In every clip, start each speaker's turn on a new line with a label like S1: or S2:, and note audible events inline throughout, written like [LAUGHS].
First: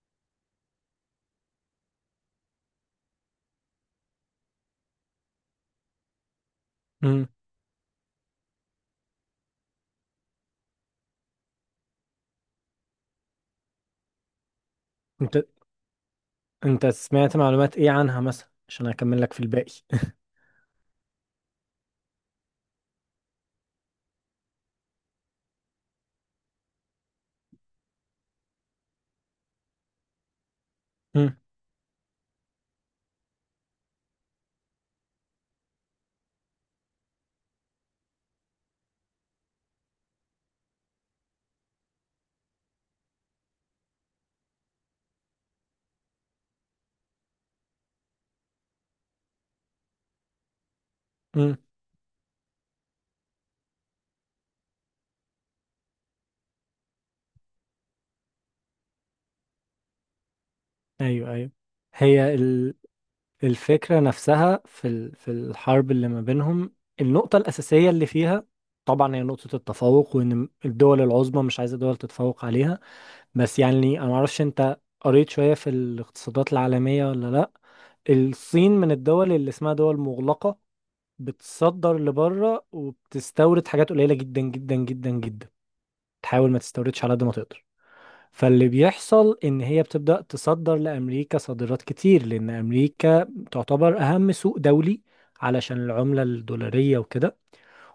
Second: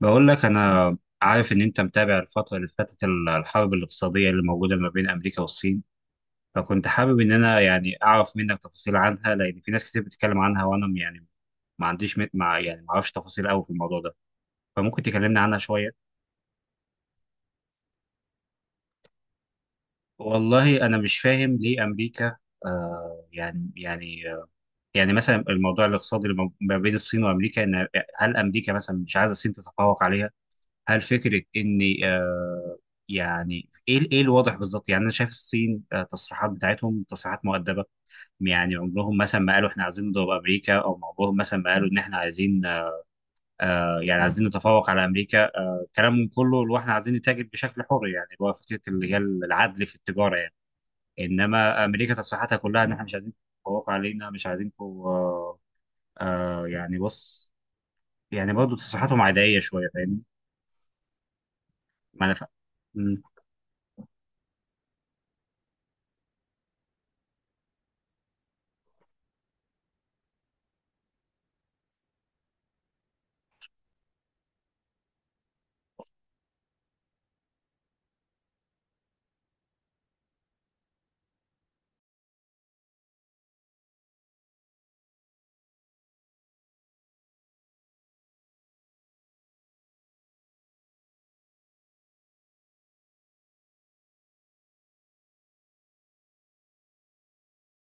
S1: بقول لك أنا عارف إن أنت متابع الفترة اللي فاتت الحرب الاقتصادية اللي موجودة ما بين أمريكا والصين. فكنت حابب
S2: مم.
S1: إن أنا يعني أعرف منك تفاصيل عنها، لأن في ناس كتير بتتكلم عنها وأنا يعني ما عنديش م- مع يعني ما أعرفش تفاصيل أوي في الموضوع ده، فممكن
S2: انت
S1: تكلمنا عنها شوية.
S2: انت سمعت معلومات ايه عنها مثلا عشان اكمل لك في الباقي؟ [LAUGHS]
S1: والله أنا مش فاهم ليه أمريكا آه يعني يعني آه يعني مثلا الموضوع الاقتصادي اللي ما بين الصين وأمريكا، إن هل أمريكا مثلا مش عايزة الصين تتفوق عليها؟ هل
S2: مم.
S1: فكره ان يعني ايه ايه الواضح بالظبط؟ يعني انا شايف الصين التصريحات بتاعتهم تصريحات مؤدبه، يعني عمرهم مثلا ما قالوا احنا عايزين نضرب امريكا، او عمرهم مثلا ما قالوا ان احنا عايزين يعني عايزين نتفوق على امريكا. كلامهم كله اللي هو احنا عايزين نتاجر بشكل حر، يعني اللي هو فكره اللي هي العدل في التجاره يعني.
S2: مم.
S1: انما امريكا تصريحاتها كلها ان احنا مش عايزين تتفوقوا علينا، مش عايزينكم بص، يعني برضه تصريحاتهم عاديه شويه، فاهمني؟
S2: ايوه، ايوه.
S1: ما انا
S2: هي
S1: فا-
S2: الفكرة نفسها في الحرب اللي ما بينهم، النقطة الأساسية اللي فيها طبعا هي نقطة التفوق، وإن الدول العظمى مش عايزة دول تتفوق عليها. بس يعني أنا معرفش أنت قريت شوية في الاقتصادات العالمية ولا لأ. الصين من الدول اللي اسمها دول مغلقة، بتصدر لبره وبتستورد حاجات قليلة جدا جدا جدا جدا، تحاول ما تستوردش على قد ما تقدر. فاللي بيحصل ان هي بتبدأ تصدر لامريكا صادرات كتير، لان امريكا تعتبر اهم سوق دولي علشان العملة الدولارية وكده،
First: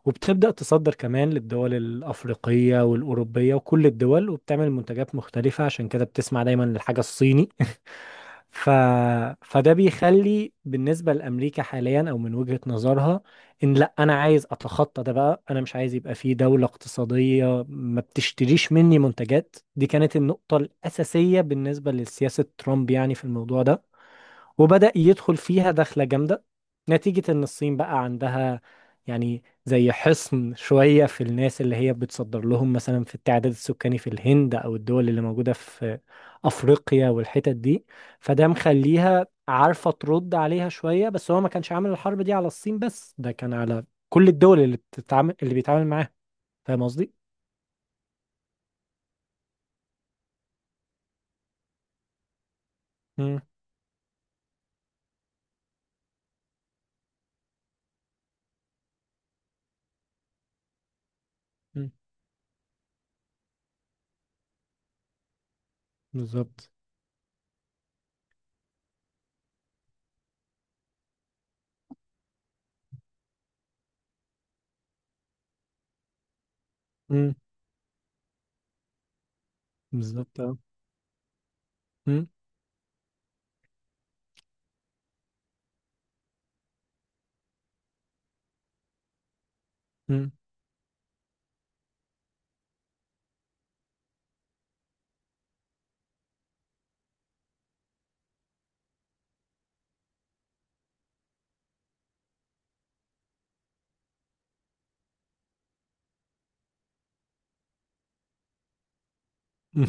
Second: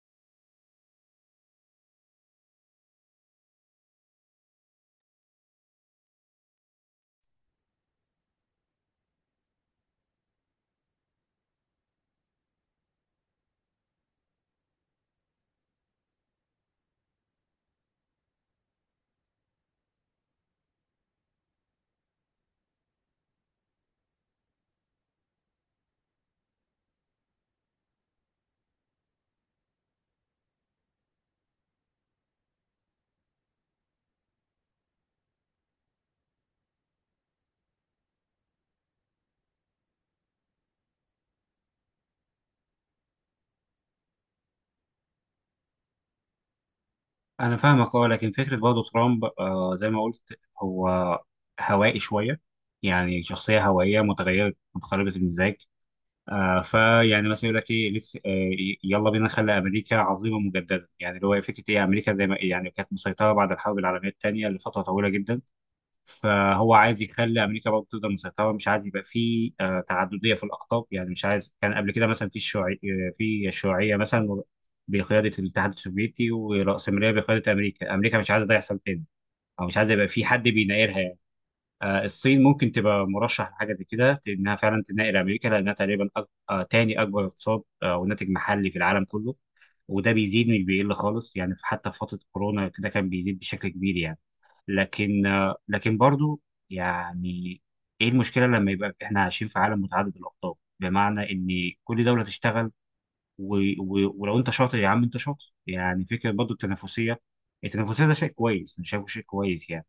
S2: وبتبدأ تصدر كمان للدول الأفريقية والأوروبية وكل الدول، وبتعمل منتجات مختلفة، عشان كده بتسمع دايما للحاجة الصيني [LAUGHS] ف... فده بيخلي بالنسبة لأمريكا حاليا أو من وجهة نظرها إن لأ أنا عايز أتخطى ده بقى، أنا مش عايز يبقى في دولة اقتصادية ما بتشتريش مني منتجات. دي كانت النقطة الأساسية بالنسبة لسياسة ترامب يعني في الموضوع ده، وبدأ يدخل فيها دخلة جامدة نتيجة إن الصين بقى عندها يعني زي حصن شوية في الناس اللي هي بتصدر لهم، مثلا في التعداد السكاني في الهند أو الدول اللي موجودة في أفريقيا والحتت دي. فده مخليها عارفة ترد عليها شوية، بس هو ما كانش عامل الحرب دي على الصين بس، ده كان على كل الدول اللي بتتعامل، اللي بيتعامل معاها. فاهم قصدي؟
S1: انا فاهمك، اه. لكن فكره برضه ترامب زي ما قلت، هو هوائي شويه، يعني
S2: مم.
S1: شخصيه هوائيه متغيره متقلبه المزاج. آه فيعني مثلا يقول لك ايه لسه يلا بينا نخلي امريكا عظيمه مجددا، يعني اللي هو فكره ايه؟
S2: مم.
S1: امريكا زي ما يعني كانت مسيطره بعد الحرب العالميه الثانيه لفتره طويله جدا.
S2: بالظبط.
S1: فهو عايز يخلي امريكا برضه تقدر مسيطره، مش عايز يبقى في تعدديه في الاقطاب. يعني مش عايز. كان قبل كده مثلا في الشيوعي في الشيوعيه مثلا بقياده الاتحاد السوفيتي، والرأسمالية
S2: مم.
S1: بقياده امريكا. امريكا مش عايزه ده يحصل تاني، او مش عايزه يبقى في
S2: بالظبط،
S1: حد
S2: اه.
S1: بينايرها يعني.
S2: مم.
S1: الصين ممكن تبقى مرشح لحاجه زي كده، انها فعلا تناير امريكا، لانها تقريبا أك... آه، تاني اكبر اقتصاد وناتج محلي في العالم كله. وده
S2: مم.
S1: بيزيد مش بيقل خالص يعني، حتى في فتره كورونا كده كان بيزيد بشكل كبير يعني. لكن برضو يعني ايه المشكله لما يبقى احنا عايشين في عالم متعدد الاقطاب؟ بمعنى ان كل دوله تشتغل، و... و... ولو انت شاطر يا عم انت شاطر، يعني فكره برضو التنافسيه. التنافسيه ده شيء كويس، انا شايفه شيء كويس
S2: [LAUGHS]
S1: يعني.
S2: مم.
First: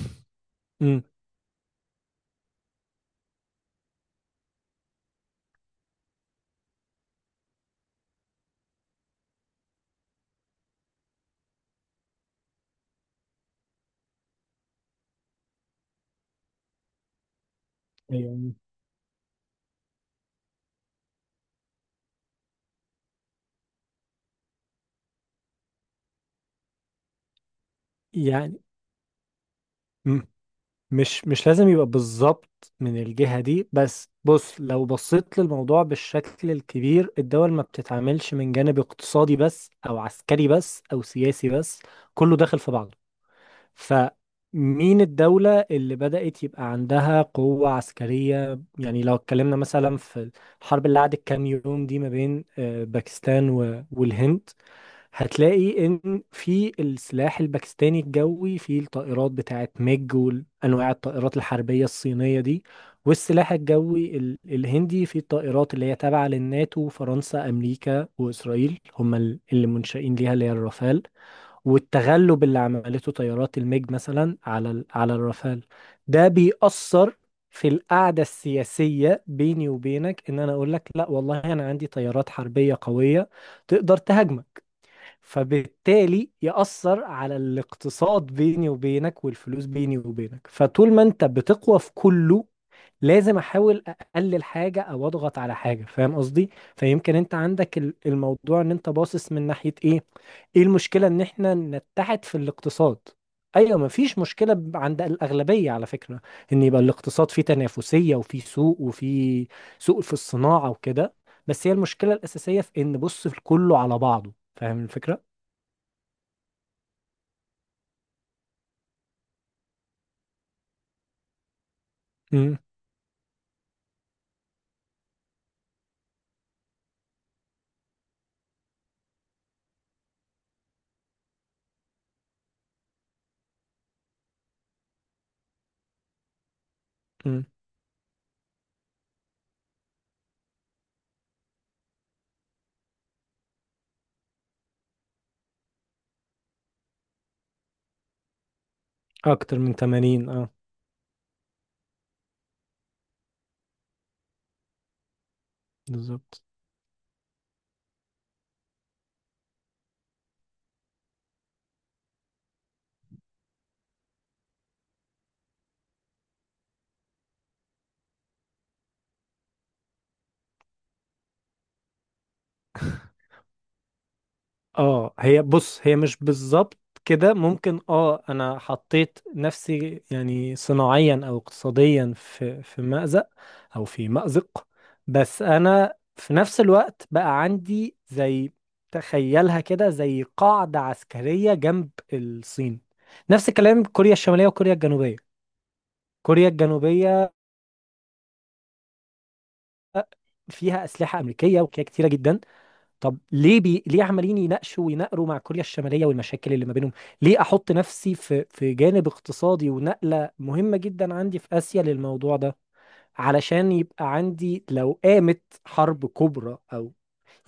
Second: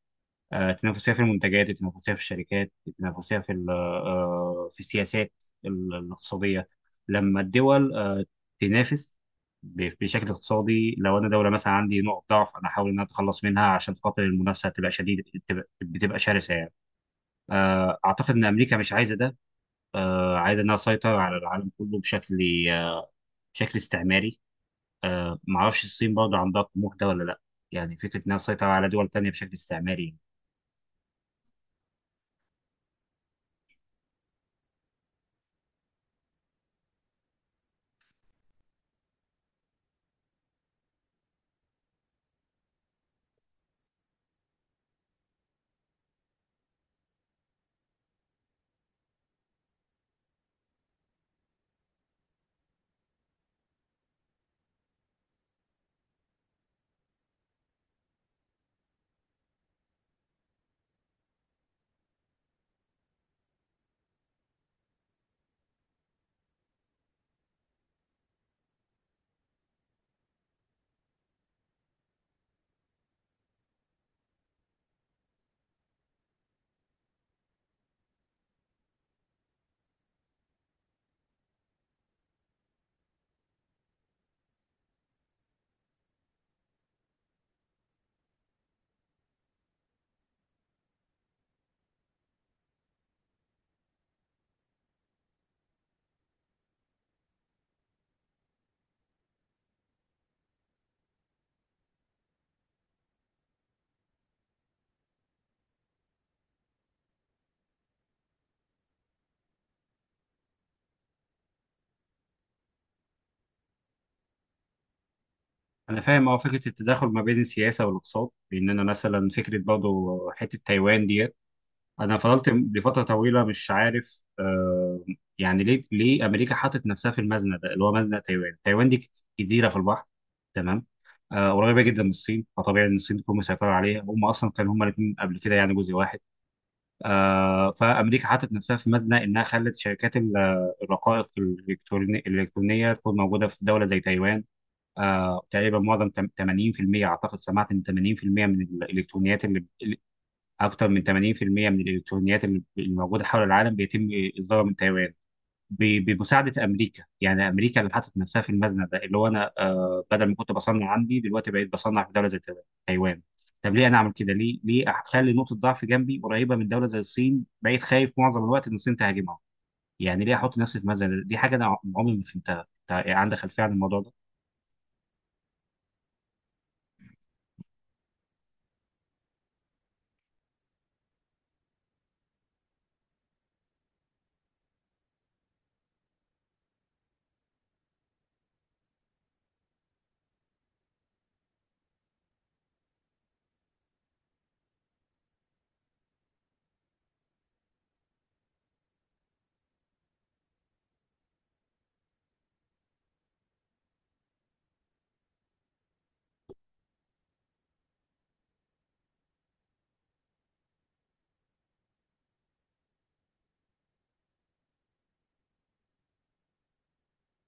S2: مم.
S1: التنافسية في المنتجات، التنافسية في الشركات، التنافسية في في السياسات الاقتصادية. لما الدول تنافس بشكل اقتصادي، لو انا دوله مثلا عندي نقط ضعف، انا احاول ان انا اتخلص منها عشان خاطر المنافسه تبقى شديده، بتبقى شرسه يعني. اعتقد ان
S2: ايوه،
S1: امريكا مش عايزه ده. عايزه انها تسيطر على العالم كله بشكل آه، بشكل استعماري. معرفش الصين برضه عندها الطموح ده ولا لا، يعني فكره انها
S2: يعني.
S1: تسيطر على دول تانيه بشكل استعماري.
S2: مم. مش لازم يبقى بالظبط من الجهة دي، بس بص، لو بصيت للموضوع بالشكل الكبير، الدول ما بتتعاملش من جانب اقتصادي بس او عسكري بس او سياسي بس، كله داخل في بعضه. فمين الدولة اللي بدأت يبقى عندها قوة عسكرية؟ يعني لو اتكلمنا مثلا في الحرب اللي قعدت كام يوم دي ما بين باكستان و- والهند، هتلاقي ان في السلاح الباكستاني الجوي في الطائرات بتاعت ميج وانواع الطائرات الحربية الصينية دي، والسلاح الجوي الهندي في الطائرات اللي هي تابعة للناتو، فرنسا امريكا واسرائيل هم اللي منشئين ليها اللي هي الرافال. والتغلب اللي عملته طيارات الميج مثلا على الرافال، ده بيأثر في القعدة السياسية بيني وبينك، ان انا اقول لك لا والله انا عندي طيارات حربية قوية تقدر تهاجمك. فبالتالي يأثر على الاقتصاد بيني وبينك والفلوس بيني وبينك. فطول ما انت بتقوى في كله، لازم احاول اقلل حاجة او اضغط على حاجة. فاهم قصدي؟ فيمكن انت عندك الموضوع ان انت باصص من ناحية ايه. ايه المشكلة ان احنا نتحد في الاقتصاد؟ ايوه، مفيش مشكلة عند الاغلبية على فكرة، ان يبقى الاقتصاد فيه تنافسية وفيه سوق وفيه سوق في الصناعة وكده. بس هي المشكلة الاساسية في ان بص في كله على بعضه. فاهم الفكرة؟
S1: انا فاهم، اه. فكره التداخل ما بين السياسه والاقتصاد، لان انا مثلا فكره برضه حته تايوان ديت، انا فضلت
S2: مم.
S1: لفتره طويله مش عارف يعني ليه امريكا حطت نفسها في المزنه ده، اللي هو مزنه تايوان. تايوان دي جزيره في البحر، تمام؟ قريبه جدا من الصين، فطبيعي ان الصين تكون مسيطره عليها. هم اصلا كانوا هم الاثنين قبل كده يعني جزء واحد.
S2: مم.
S1: آه فامريكا حطت نفسها في مزنه، انها خلت شركات الرقائق الالكترونيه الإلكترونية تكون موجوده في دوله زي تايوان. تقريبا معظم 80% اعتقد، سمعت ان 80% من الالكترونيات
S2: اكتر
S1: اللي
S2: من
S1: اللي-
S2: 80، اه.
S1: اكتر من 80% من الالكترونيات اللي موجوده حول العالم بيتم اصدارها من تايوان
S2: بالظبط،
S1: بمساعده امريكا. يعني امريكا اللي حطت نفسها في المزنه ده، اللي هو انا بدل ما كنت بصنع عندي، دلوقتي بقيت بصنع في دوله زي تايوان. طب ليه انا اعمل كده؟ ليه اخلي نقطه ضعف جنبي قريبه من دوله زي الصين؟ بقيت خايف معظم الوقت ان الصين تهاجمها. يعني ليه احط نفسي في مزنه دي؟ حاجه انا عمري ما فهمتها. عندك خلفيه عن الموضوع ده؟
S2: اه. هي بص، هي مش بالظبط كده، ممكن اه انا حطيت نفسي يعني صناعيا او اقتصاديا في مأزق او في مأزق، بس انا في نفس الوقت بقى عندي زي، تخيلها كده زي قاعدة عسكرية جنب الصين. نفس الكلام كوريا الشمالية وكوريا الجنوبية. كوريا الجنوبية فيها أسلحة أمريكية وكده كتيرة جدا. طب ليه ليه عمالين يناقشوا ويناقروا مع كوريا الشمالية والمشاكل اللي ما بينهم؟ ليه احط نفسي في في جانب اقتصادي ونقلة مهمة جدا عندي في آسيا للموضوع ده؟ علشان يبقى عندي، لو قامت حرب كبرى او،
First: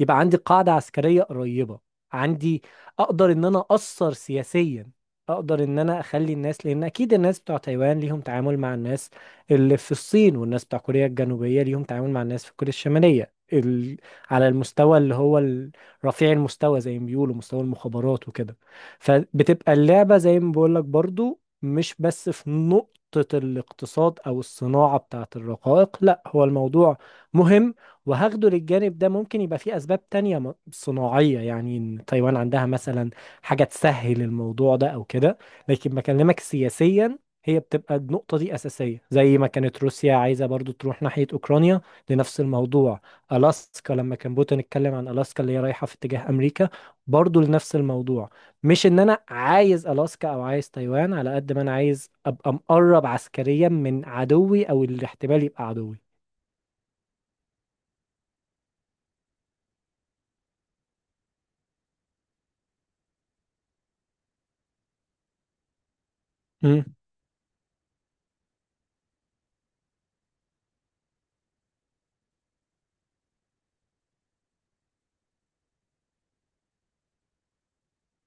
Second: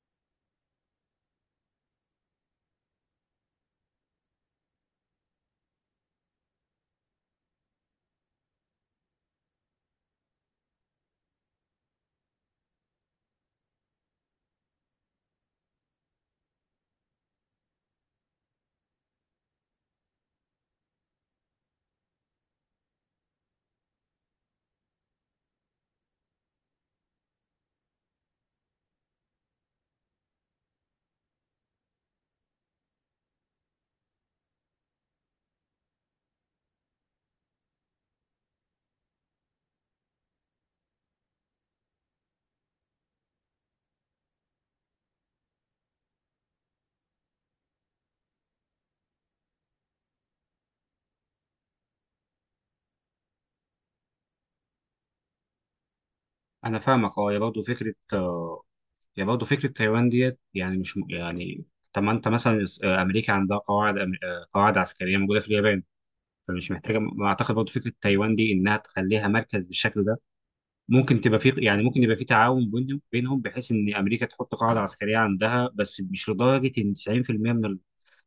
S2: يبقى عندي قاعدة عسكرية قريبة عندي، اقدر ان انا اثر سياسيا، اقدر ان انا اخلي الناس، لان اكيد الناس بتوع تايوان ليهم تعامل مع الناس اللي في الصين، والناس بتوع كوريا الجنوبية ليهم تعامل مع الناس في كوريا الشمالية على المستوى اللي هو رفيع المستوى زي ما بيقولوا، مستوى المخابرات وكده. فبتبقى اللعبة زي ما بقول لك برضو مش بس في نقطة الاقتصاد او الصناعة بتاعت الرقائق، لا، هو الموضوع مهم. وهاخده للجانب ده، ممكن يبقى فيه أسباب تانية صناعية، يعني إن تايوان عندها مثلا حاجة تسهل الموضوع ده أو كده، لكن بكلمك سياسيا هي بتبقى النقطة دي أساسية. زي ما كانت روسيا عايزة برضو تروح ناحية أوكرانيا لنفس الموضوع. ألاسكا لما كان بوتين اتكلم عن ألاسكا اللي هي رايحة في اتجاه أمريكا، برضو لنفس الموضوع. مش إن أنا عايز ألاسكا أو عايز تايوان على قد ما أنا عايز أبقى مقرب عسكريا من عدوي أو الاحتمال يبقى عدوي.
S1: انا فاهمك، اه. يا برضه فكره تايوان ديت، يعني مش م- يعني طب ما انت مثلا امريكا عندها قواعد أم- آه، قواعد عسكريه موجوده في اليابان، فمش محتاجه ما اعتقد برضه فكره تايوان دي انها تخليها مركز بالشكل ده. ممكن تبقى في، يعني ممكن يبقى في تعاون بينهم بحيث ان امريكا تحط قاعده عسكريه عندها، بس مش لدرجه ان 90% من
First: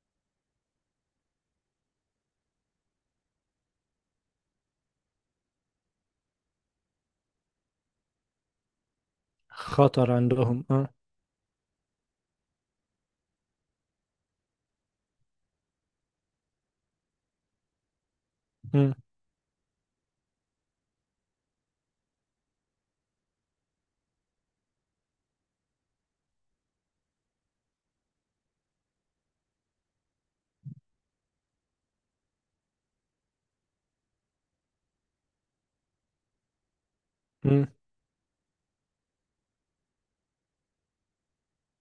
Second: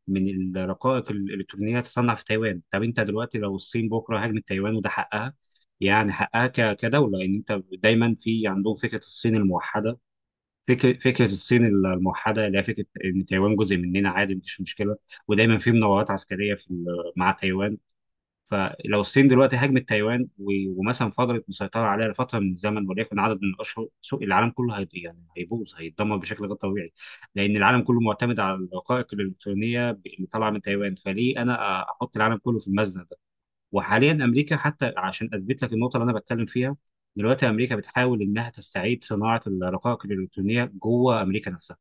S1: من الرقائق الالكترونيه تصنع في تايوان. طب انت دلوقتي لو الصين بكره هاجمت تايوان، وده حقها يعني، حقها كدوله، لان انت دايما في عندهم فكره الصين الموحده.
S2: خطر عندهم، اه.
S1: فكره الصين الموحده، اللي هي فكره ان تايوان جزء مننا عادي، مفيش مشكله. ودايما في مناورات عسكريه في مع تايوان.
S2: مم.
S1: فلو الصين دلوقتي هاجمت تايوان ومثلا فضلت مسيطره عليها لفتره من الزمن، وليكن عدد من الاشهر، سوق العالم كله هي يعني هيبوظ، هيتدمر بشكل غير طبيعي. لان العالم كله معتمد على الرقائق الالكترونيه اللي طالعه من تايوان. فليه انا احط العالم كله في المزنه ده؟ وحاليا امريكا، حتى عشان اثبت لك النقطه اللي انا بتكلم فيها، دلوقتي
S2: مم.
S1: امريكا بتحاول انها تستعيد صناعه الرقائق الالكترونيه جوه امريكا نفسها.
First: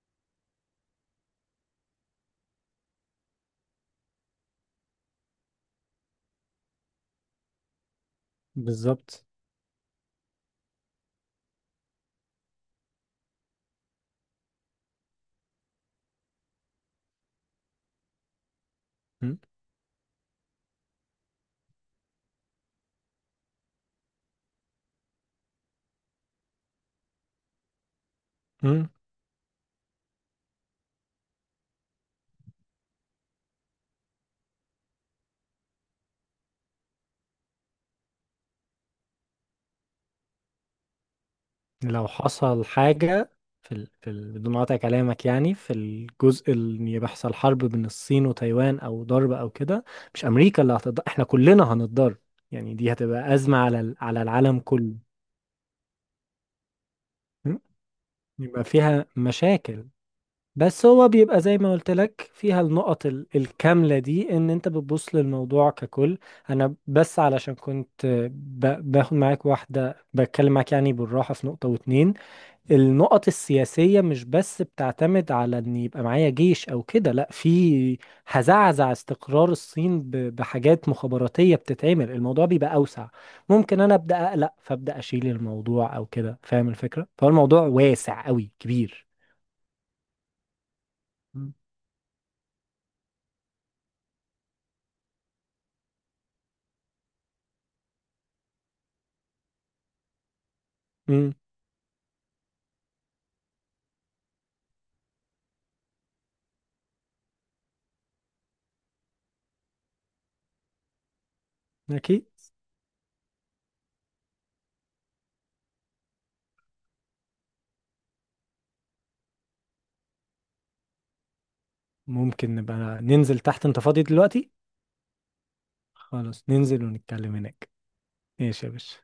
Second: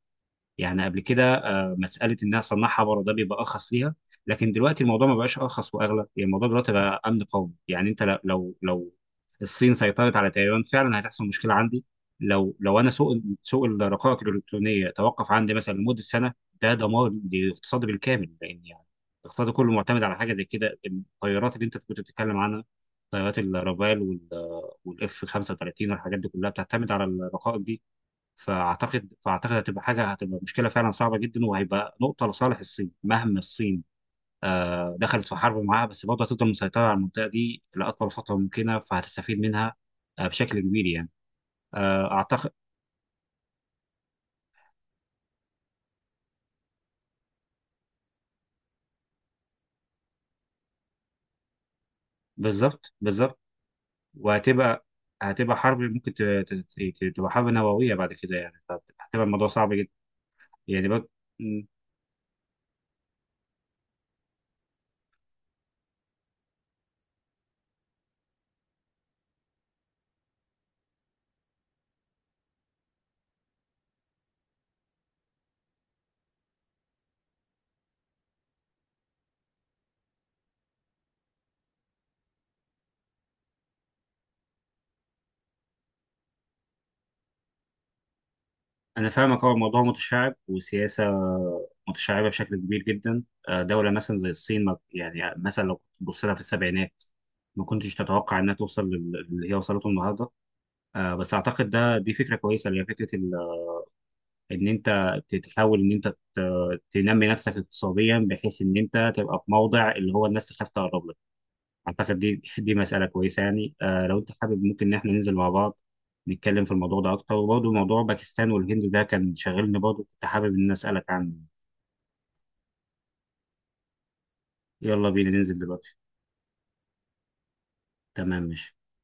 S1: يعني قبل كده مساله انها صنعها بره ده بيبقى ارخص ليها، لكن دلوقتي الموضوع ما بقاش ارخص واغلى يعني، الموضوع دلوقتي بقى امن قومي يعني. انت لو
S2: بالظبط.
S1: الصين سيطرت على تايوان فعلا، هتحصل مشكله عندي. لو انا سوق الرقائق الالكترونيه توقف عندي مثلا لمده سنه، ده دمار للاقتصاد بالكامل، لان يعني
S2: مم.
S1: الاقتصاد كله معتمد على حاجه زي كده. الطيارات اللي انت كنت بتتكلم عنها، طيارات الرافال والاف 35 والحاجات دي كلها بتعتمد على الرقائق دي.
S2: مم.
S1: فاعتقد هتبقى حاجه، هتبقى مشكله فعلا صعبه جدا، وهيبقى نقطه لصالح الصين. مهما الصين دخلت في حرب معاها، بس برضه هتفضل مسيطره على المنطقه دي لاطول فتره ممكنه، فهتستفيد منها بشكل كبير يعني،
S2: لو
S1: اعتقد.
S2: حصل حاجة بدون قطع كلامك، يعني في الجزء اللي يحصل حرب بين الصين وتايوان أو ضرب أو كده، مش أمريكا اللي هتضر، احنا كلنا هنتضر. يعني دي
S1: بالظبط،
S2: هتبقى
S1: بالظبط.
S2: أزمة على العالم
S1: وهتبقى
S2: كله.
S1: هتبقى حرب ممكن تبقى حرب
S2: مم.
S1: نوويه بعد كده يعني،
S2: يبقى فيها
S1: فهتبقى الموضوع صعب
S2: مشاكل،
S1: جدا،
S2: بس
S1: يعني
S2: هو
S1: برضه.
S2: بيبقى زي ما قلت لك فيها النقط الكاملة دي، ان انت بتبص للموضوع ككل. انا بس علشان كنت باخد معاك واحدة، بتكلم معاك يعني بالراحة في نقطة واتنين. النقط السياسية مش بس بتعتمد على ان يبقى معايا جيش او كده، لا، في هزعزع استقرار الصين بحاجات مخابراتية بتتعمل، الموضوع بيبقى اوسع، ممكن انا ابدا اقلق فابدا اشيل الموضوع او كده. فاهم الفكرة؟ فالموضوع واسع قوي كبير.
S1: أنا فاهمك، هو الموضوع متشعب وسياسة
S2: مم.
S1: متشعبة بشكل كبير جدا. دولة مثلا زي الصين، يعني مثلا لو تبص لها في السبعينات ما كنتش تتوقع إنها توصل اللي هي وصلته النهاردة. بس
S2: امم.
S1: أعتقد دي فكرة كويسة، اللي هي فكرة إن أنت تحاول إن أنت تنمي نفسك اقتصاديا، بحيث إن أنت تبقى في موضع اللي هو الناس تخاف تقرب لك. اعتقد
S2: اكيد،
S1: دي مساله كويسه يعني. آه، لو انت حابب، ممكن ان احنا ننزل مع بعض نتكلم في الموضوع ده اكتر، وبرضه موضوع باكستان والهند ده كان شاغلني برضه، كنت حابب ان أنا اسالك عنه.
S2: ممكن نبقى ننزل تحت، انت فاضي دلوقتي؟
S1: يلا بينا ننزل دلوقتي.
S2: خلاص، ننزل ونتكلم هناك.
S1: تمام،
S2: ماشي
S1: ماشي.
S2: يا باشا.